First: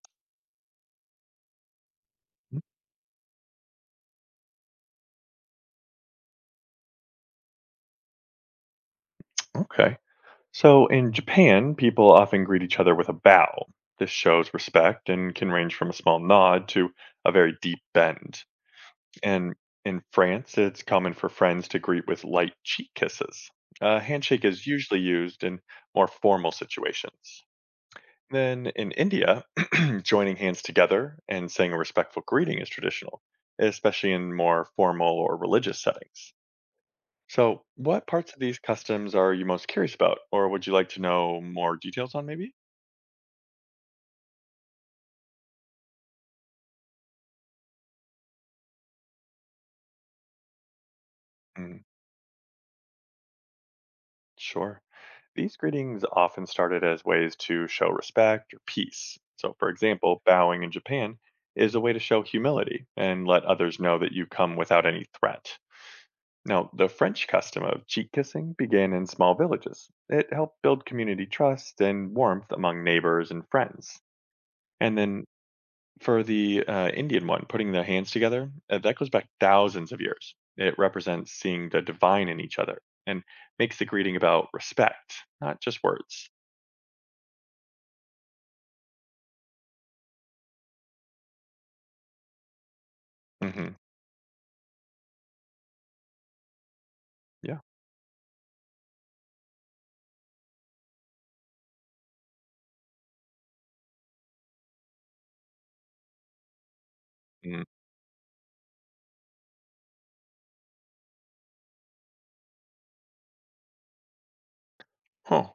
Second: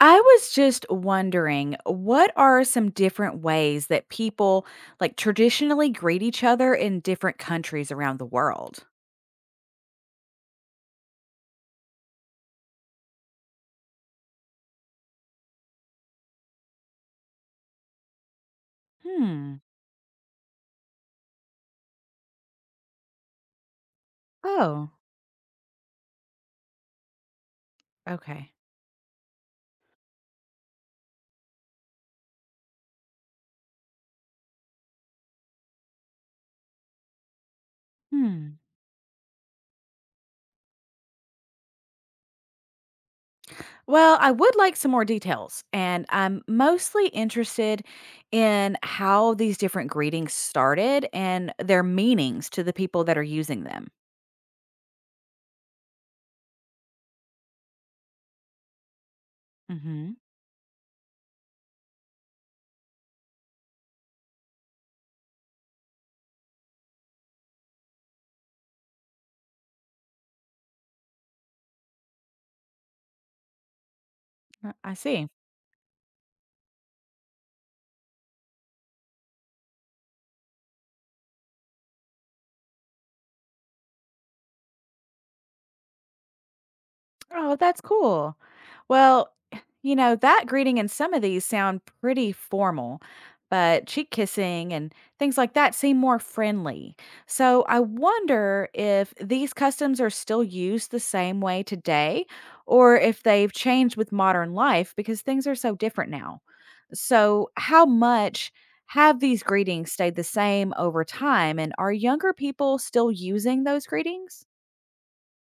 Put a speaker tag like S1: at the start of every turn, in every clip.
S1: I was just wondering, what
S2: Mm,
S1: are some different ways that people like traditionally greet each other in different countries around the world?
S2: okay. So in Japan, people often greet each other with a bow. This shows respect and can range from a small nod to a very deep bend. And
S1: Hmm.
S2: in France, it's common for friends to greet with light cheek kisses. A handshake is
S1: Oh,
S2: usually used in more formal situations.
S1: okay.
S2: Then in India, joining hands together and saying a respectful greeting is traditional, especially in more formal or religious settings. So, what parts of these
S1: Hmm.
S2: customs are you most curious about, or would you like to know more details on maybe?
S1: Well, I would like some more details, and I'm mostly interested in how these different greetings started and
S2: Mm,
S1: their meanings to the people that are using them.
S2: sure. These greetings often started as ways to show respect or peace. So, for
S1: Mhm.
S2: example, bowing in Japan is a way to show humility and let others know that you come without any threat. Now, the French custom of cheek kissing began in small villages. It helped build community trust and warmth among neighbors and friends.
S1: I
S2: And then
S1: see.
S2: for the Indian one, putting their hands together, that goes back thousands of years. It represents seeing the divine in each other and makes the greeting about respect, not just words.
S1: Oh, that's cool. Well, you know, that greeting and some of these sound pretty formal,
S2: Hmm.
S1: but cheek kissing and things like that seem more friendly.
S2: Yeah.
S1: So I wonder if these customs are still used the same way today or if they've changed with modern life because things are so different now. So,
S2: Mm.
S1: how much have these greetings stayed the same over time? And are younger people still using those greetings?
S2: Huh.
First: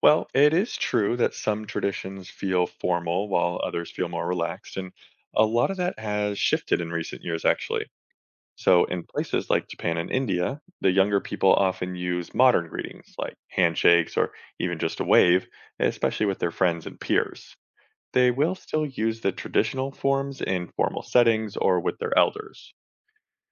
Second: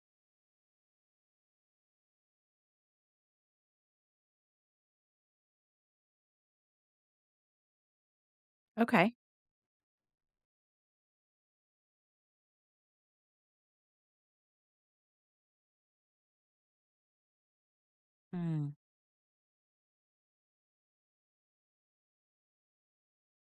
S2: Well, it is true that some traditions feel formal while others feel more relaxed, and a lot of that has shifted in recent years, actually. So, in
S1: Okay.
S2: places like Japan and India, the younger people often use modern greetings like handshakes or even just a wave, especially with their friends and peers. They will
S1: Mm,
S2: still use the traditional forms in formal settings or with their elders.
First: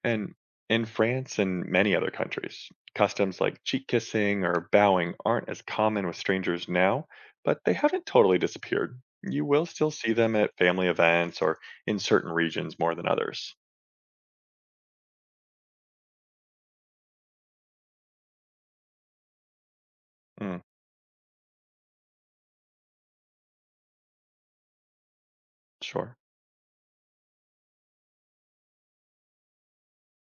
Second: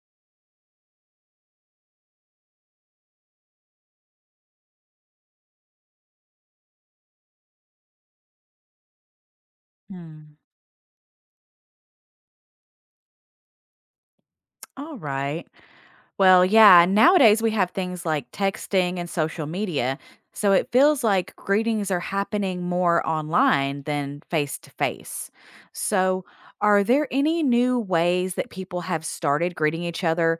S2: And in France and many other countries, customs like cheek kissing or bowing aren't as common with strangers now, but they haven't totally disappeared. You will still see them
S1: mm.
S2: at family events or in certain regions more than others.
S1: All right. Well, yeah, nowadays we have things like texting and social media. So
S2: Mm,
S1: it feels like greetings are happening more online than face to face.
S2: sure.
S1: So, are there any new ways that people have started greeting each other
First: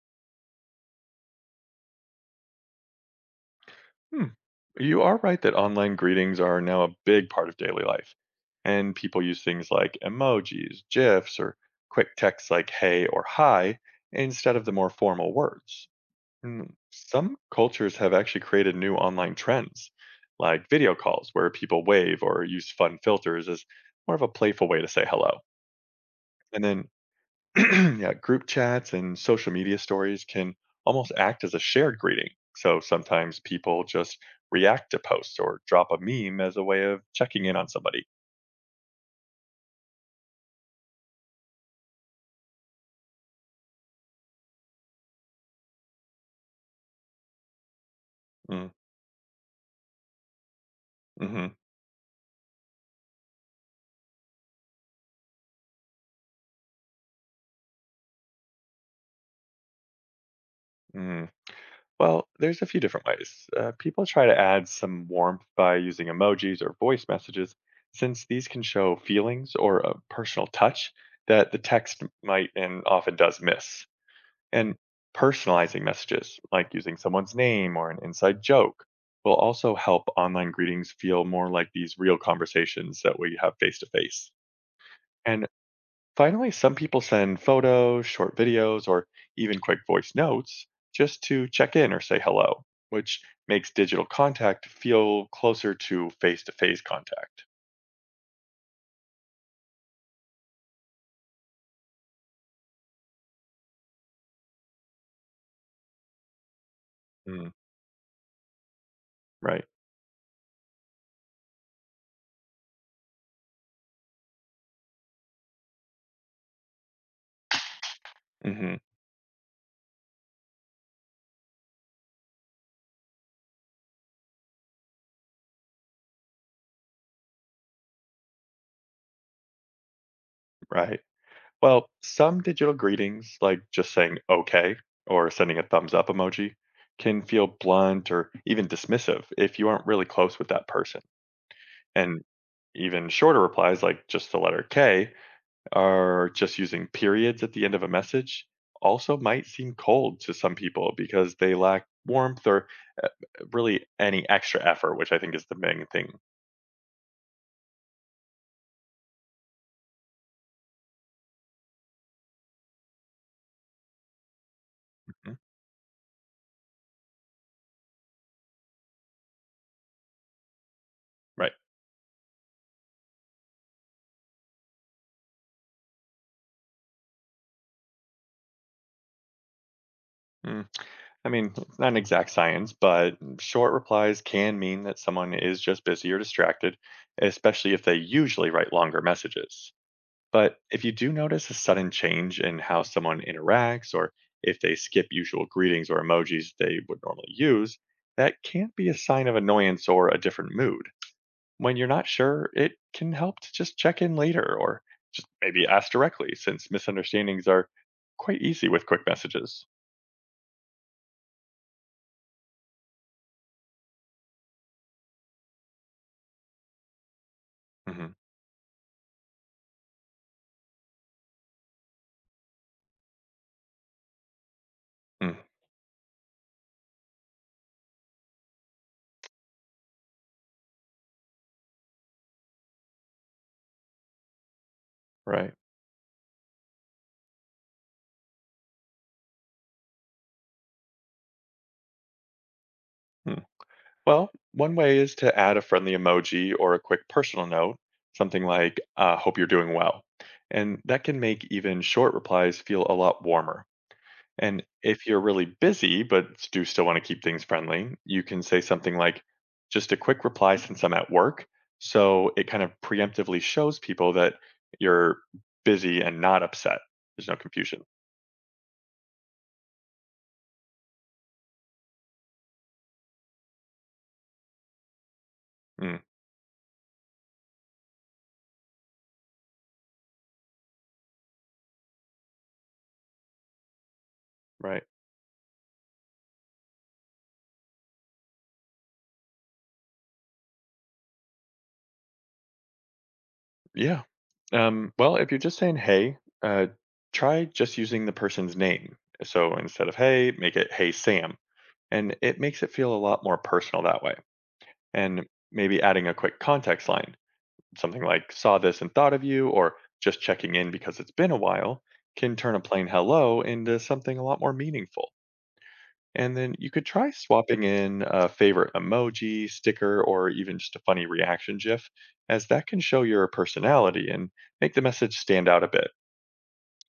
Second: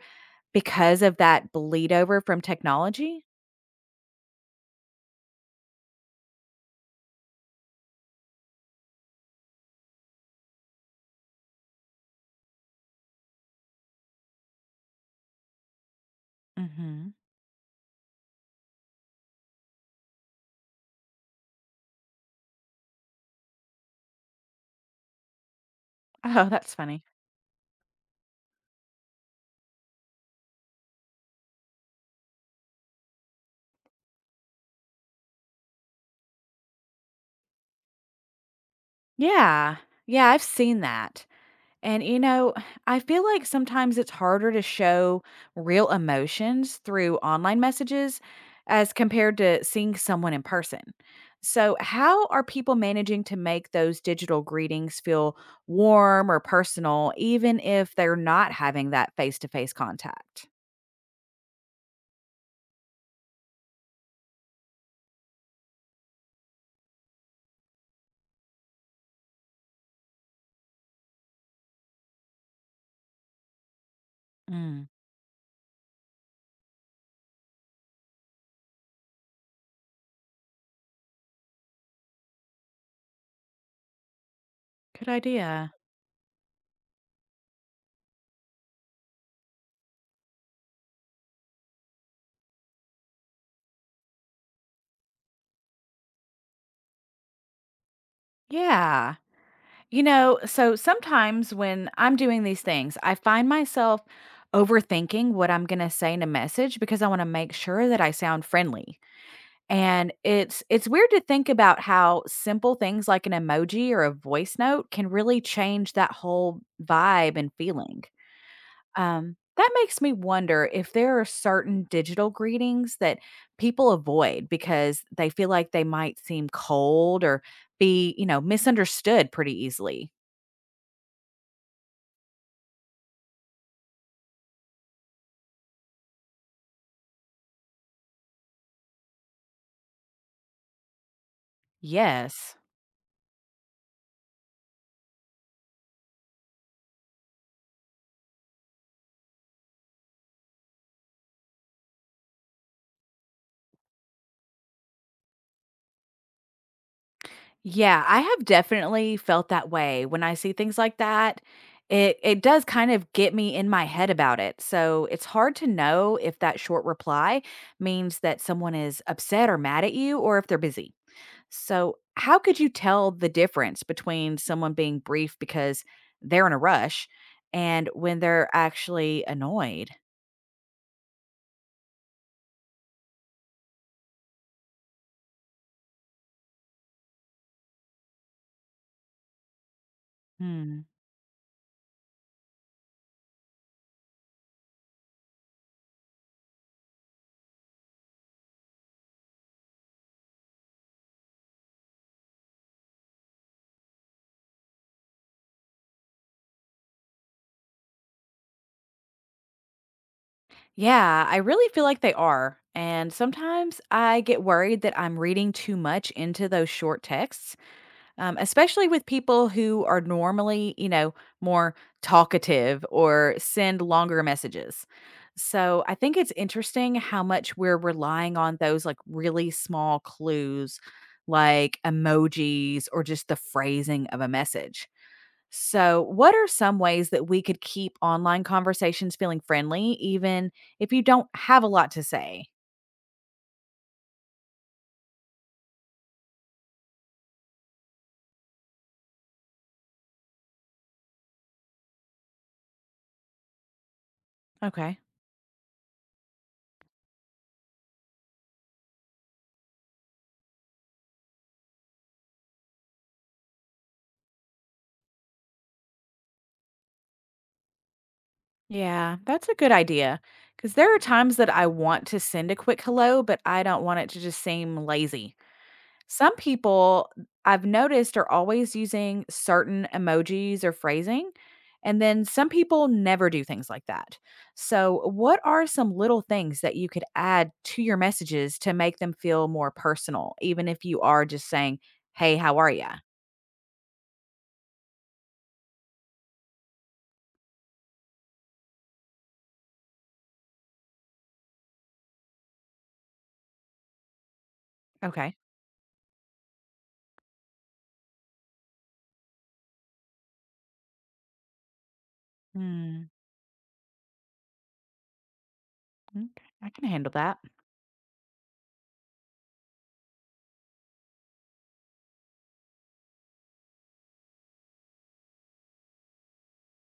S1: because of that bleed over from technology?
S2: Hmm. You are right that online greetings are now a big part of daily life, and people use things like emojis, GIFs, or quick texts like hey or hi instead of the more formal words.
S1: Hmm.
S2: Some cultures have actually created new online trends, like video calls where people wave or use fun filters as more of a playful way to say hello.
S1: Oh,
S2: And
S1: that's
S2: then
S1: funny.
S2: yeah, group chats and social media stories can almost act as a shared greeting. So sometimes people just react to posts or drop a meme as a way of checking in on somebody.
S1: Yeah. Yeah, I've seen that. And, you know, I feel like sometimes it's harder to show real emotions through online messages
S2: Mm.
S1: as compared to seeing someone in person.
S2: Mm-hmm.
S1: So, how are people managing to make those digital greetings feel warm or personal, even if they're not having that face to face contact?
S2: Mm. Well, there's a few different ways. People try to add some warmth by using emojis or voice messages, since these can show feelings or a personal touch that the text might and often does miss. And
S1: Mm,
S2: personalizing messages, like using someone's name or an inside joke, will also help online greetings feel more like these real conversations that we have face to face.
S1: good
S2: And
S1: idea.
S2: finally, some people send photos, short videos, or even quick voice notes just to check in or say hello, which makes digital contact feel closer to face contact.
S1: Yeah. You know, so sometimes when I'm doing these things, I find myself overthinking what I'm going to say in a message because I want to
S2: Mm,
S1: make sure that I sound friendly.
S2: right.
S1: And it's weird to think about how simple things like an emoji or a voice note can really change that whole vibe and feeling.
S2: Hmm.
S1: That makes me wonder if there are certain digital greetings that people avoid because they feel like they might seem cold or be, you know, misunderstood pretty easily.
S2: Right. Well, some digital greetings, like just saying okay or sending a thumbs up emoji, can feel blunt or even dismissive if you aren't really close with that person. And
S1: Yes.
S2: even shorter replies, like just the letter K, or just using periods at the end of a message, also might seem cold to some people because they lack warmth or uh, really any extra effort, which I think is the main thing.
S1: Yeah, I have definitely felt that way when I see things like that. It does kind of get me in my head about it. So, it's
S2: Mhm.
S1: hard to know if that short reply means that someone is upset or mad at you or if they're busy.
S2: Right.
S1: So, how could you tell the difference between someone being brief because they're in a rush and when they're actually annoyed?
S2: Hmm. I mean, it's not an exact science, but short replies can mean that someone is just busy or distracted, especially if they usually write longer messages. But
S1: Hmm.
S2: if you do notice a sudden change in how someone interacts, or if they skip usual greetings or emojis they would normally use, that can be a sign of annoyance or a different mood. When you're not sure, it can help to just check in later or just maybe ask directly, since misunderstandings are quite easy with quick messages.
S1: Yeah, I really feel like they are. And sometimes I get worried that I'm reading too much into those short texts,
S2: Hmm.
S1: especially with people who are normally, you know, more talkative or send longer messages. So I think it's interesting how much we're relying on those like really small clues, like emojis or just the phrasing of a message.
S2: Right.
S1: So, what are some ways that we could keep online conversations feeling friendly, even if you don't have a lot to say?
S2: Hmm. Well, one way is to add a friendly emoji or a quick personal note, something like, hope you're doing well. And that can make even short replies feel a lot warmer. And
S1: Okay.
S2: if you're really busy, but do still want to keep things friendly, you can say something like, just a quick reply since I'm at work. So it kind of preemptively shows people that you're busy and not upset. There's no confusion.
S1: Yeah, that's a good idea. Because there are times that I want to send a quick hello, but I don't want it to just seem lazy.
S2: Mm,
S1: Some people I've noticed are always using certain emojis or phrasing, and then some people never do things like that.
S2: right.
S1: So, what are some little things that you could add to your messages to make them feel more personal, even if you are just saying, "Hey, how are you?"
S2: Yeah. Well, if you're just saying hey, uh, try just using the person's name. So instead of hey, make it hey Sam. And it makes it feel a lot more personal that way. And
S1: Okay.
S2: maybe adding a quick context line, something like saw this and thought of you, or just checking in because it's been a while, can turn a plain
S1: Mm,
S2: hello into something a lot more meaningful.
S1: mm,
S2: And then
S1: I
S2: you could
S1: can
S2: try
S1: handle that.
S2: swapping in a favorite emoji, sticker, or even just a funny reaction GIF, as that can show your personality and make the message stand out a bit.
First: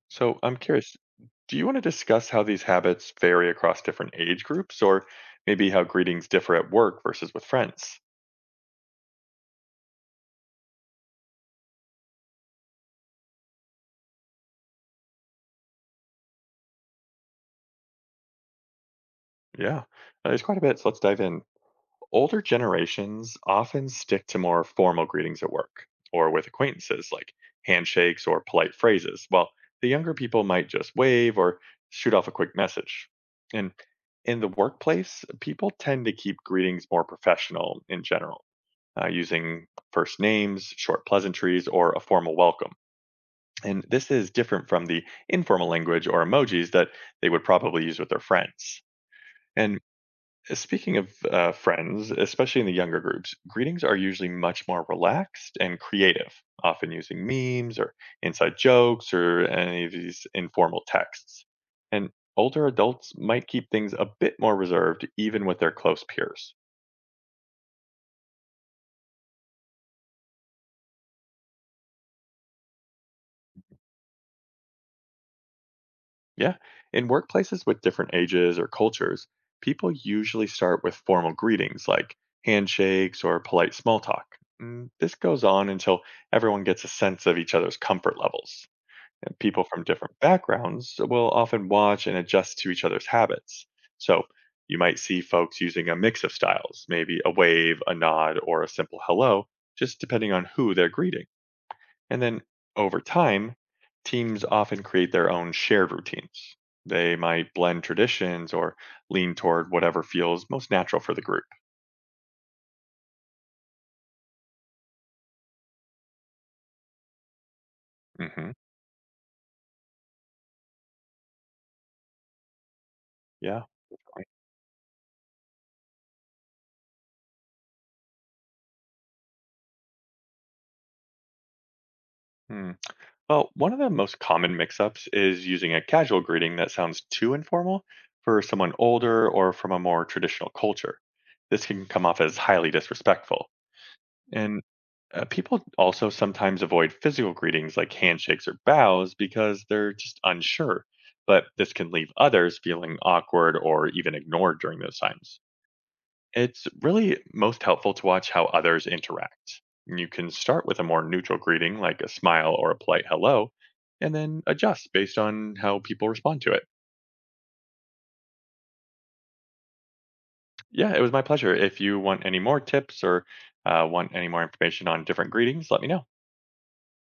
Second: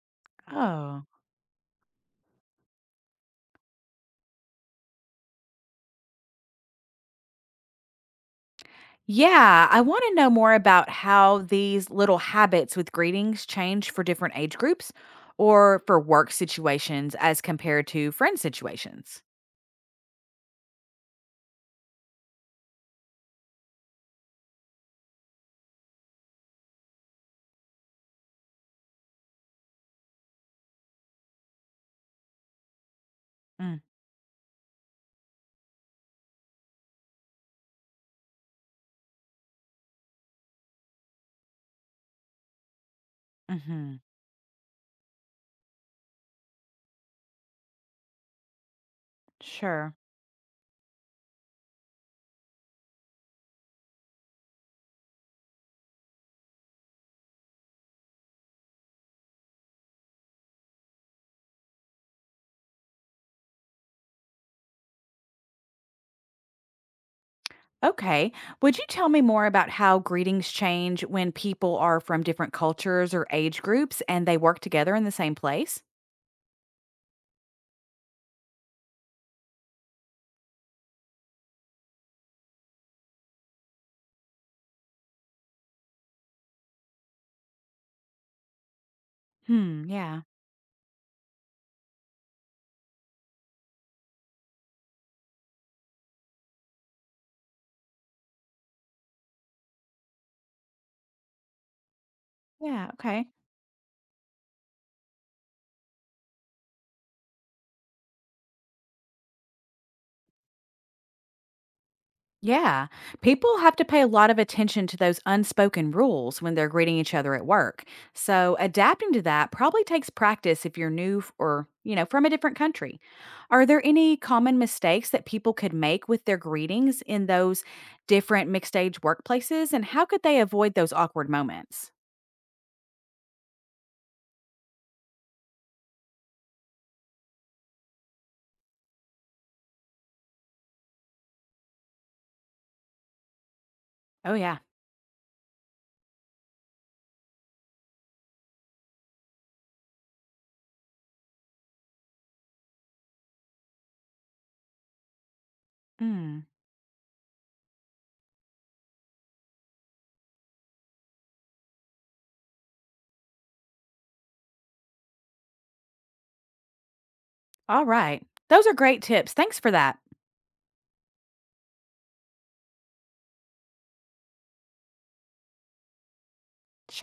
S2: So I'm curious,
S1: Oh.
S2: do you want to discuss how these habits vary across different age groups, or maybe how greetings differ at work versus with friends?
S1: Yeah, I want to know more about how these little habits with greetings change for different age groups or for work situations as compared to friend situations.
S2: Yeah, there's quite a bit, so let's dive in. Older generations often stick to more formal greetings at work or with acquaintances like handshakes or polite phrases, while the younger people might just wave or shoot off a quick message. And
S1: Mm.
S2: in the workplace, people tend to keep greetings more professional in general, using first names, short pleasantries, or a formal welcome. And
S1: Mm-hmm.
S2: this is different from the informal language or emojis that they would probably use with their friends. And
S1: Sure.
S2: speaking of friends, especially in the younger groups, greetings are usually much more relaxed and creative, often using memes or inside jokes or any of these informal texts. And older adults might keep things a bit more reserved, even with their close peers.
S1: Okay. Would you tell me more about how greetings change when people are from different cultures or age groups and they work together in the same place?
S2: Yeah, in workplaces with different ages or cultures, people usually start with formal greetings like handshakes or polite small talk. This goes on until everyone gets a sense of each other's comfort levels. And people from
S1: Hmm.
S2: different
S1: Yeah.
S2: backgrounds will often watch and adjust to each other's habits. So you might see folks using a mix of styles, maybe a wave, a nod, or a simple hello, just depending on who they're greeting. And then
S1: Yeah.
S2: over
S1: Okay.
S2: time, teams often create their own shared routines. They might blend traditions or lean toward whatever feels most natural for the group.
S1: Yeah. People have to pay a lot of attention to those unspoken rules when they're greeting each other at work.
S2: Hmm.
S1: So, adapting to that probably takes practice if you're or, you know, from a different country.
S2: Yeah.
S1: Are there any common mistakes that people could make with their greetings in those different mixed age workplaces? And how could they avoid those awkward moments?
S2: Hmm. Well, one of the most common mix ups is using a casual greeting that sounds too informal for someone older or from a more traditional culture. This can come off as highly disrespectful.
S1: Oh, yeah.
S2: And people also sometimes avoid physical greetings like handshakes or bows because they're just unsure. But this can leave others feeling awkward or even ignored during those times.
S1: Mm.
S2: It's really most helpful to watch how others interact. You can start with a more neutral greeting like a smile or a polite hello, and then adjust based on how people respond to it.
S1: All right. Those are great tips. Thanks for that.
S2: Yeah, it was my pleasure. If you want any more tips or want any more information on different greetings, let me know.
S1: Sure.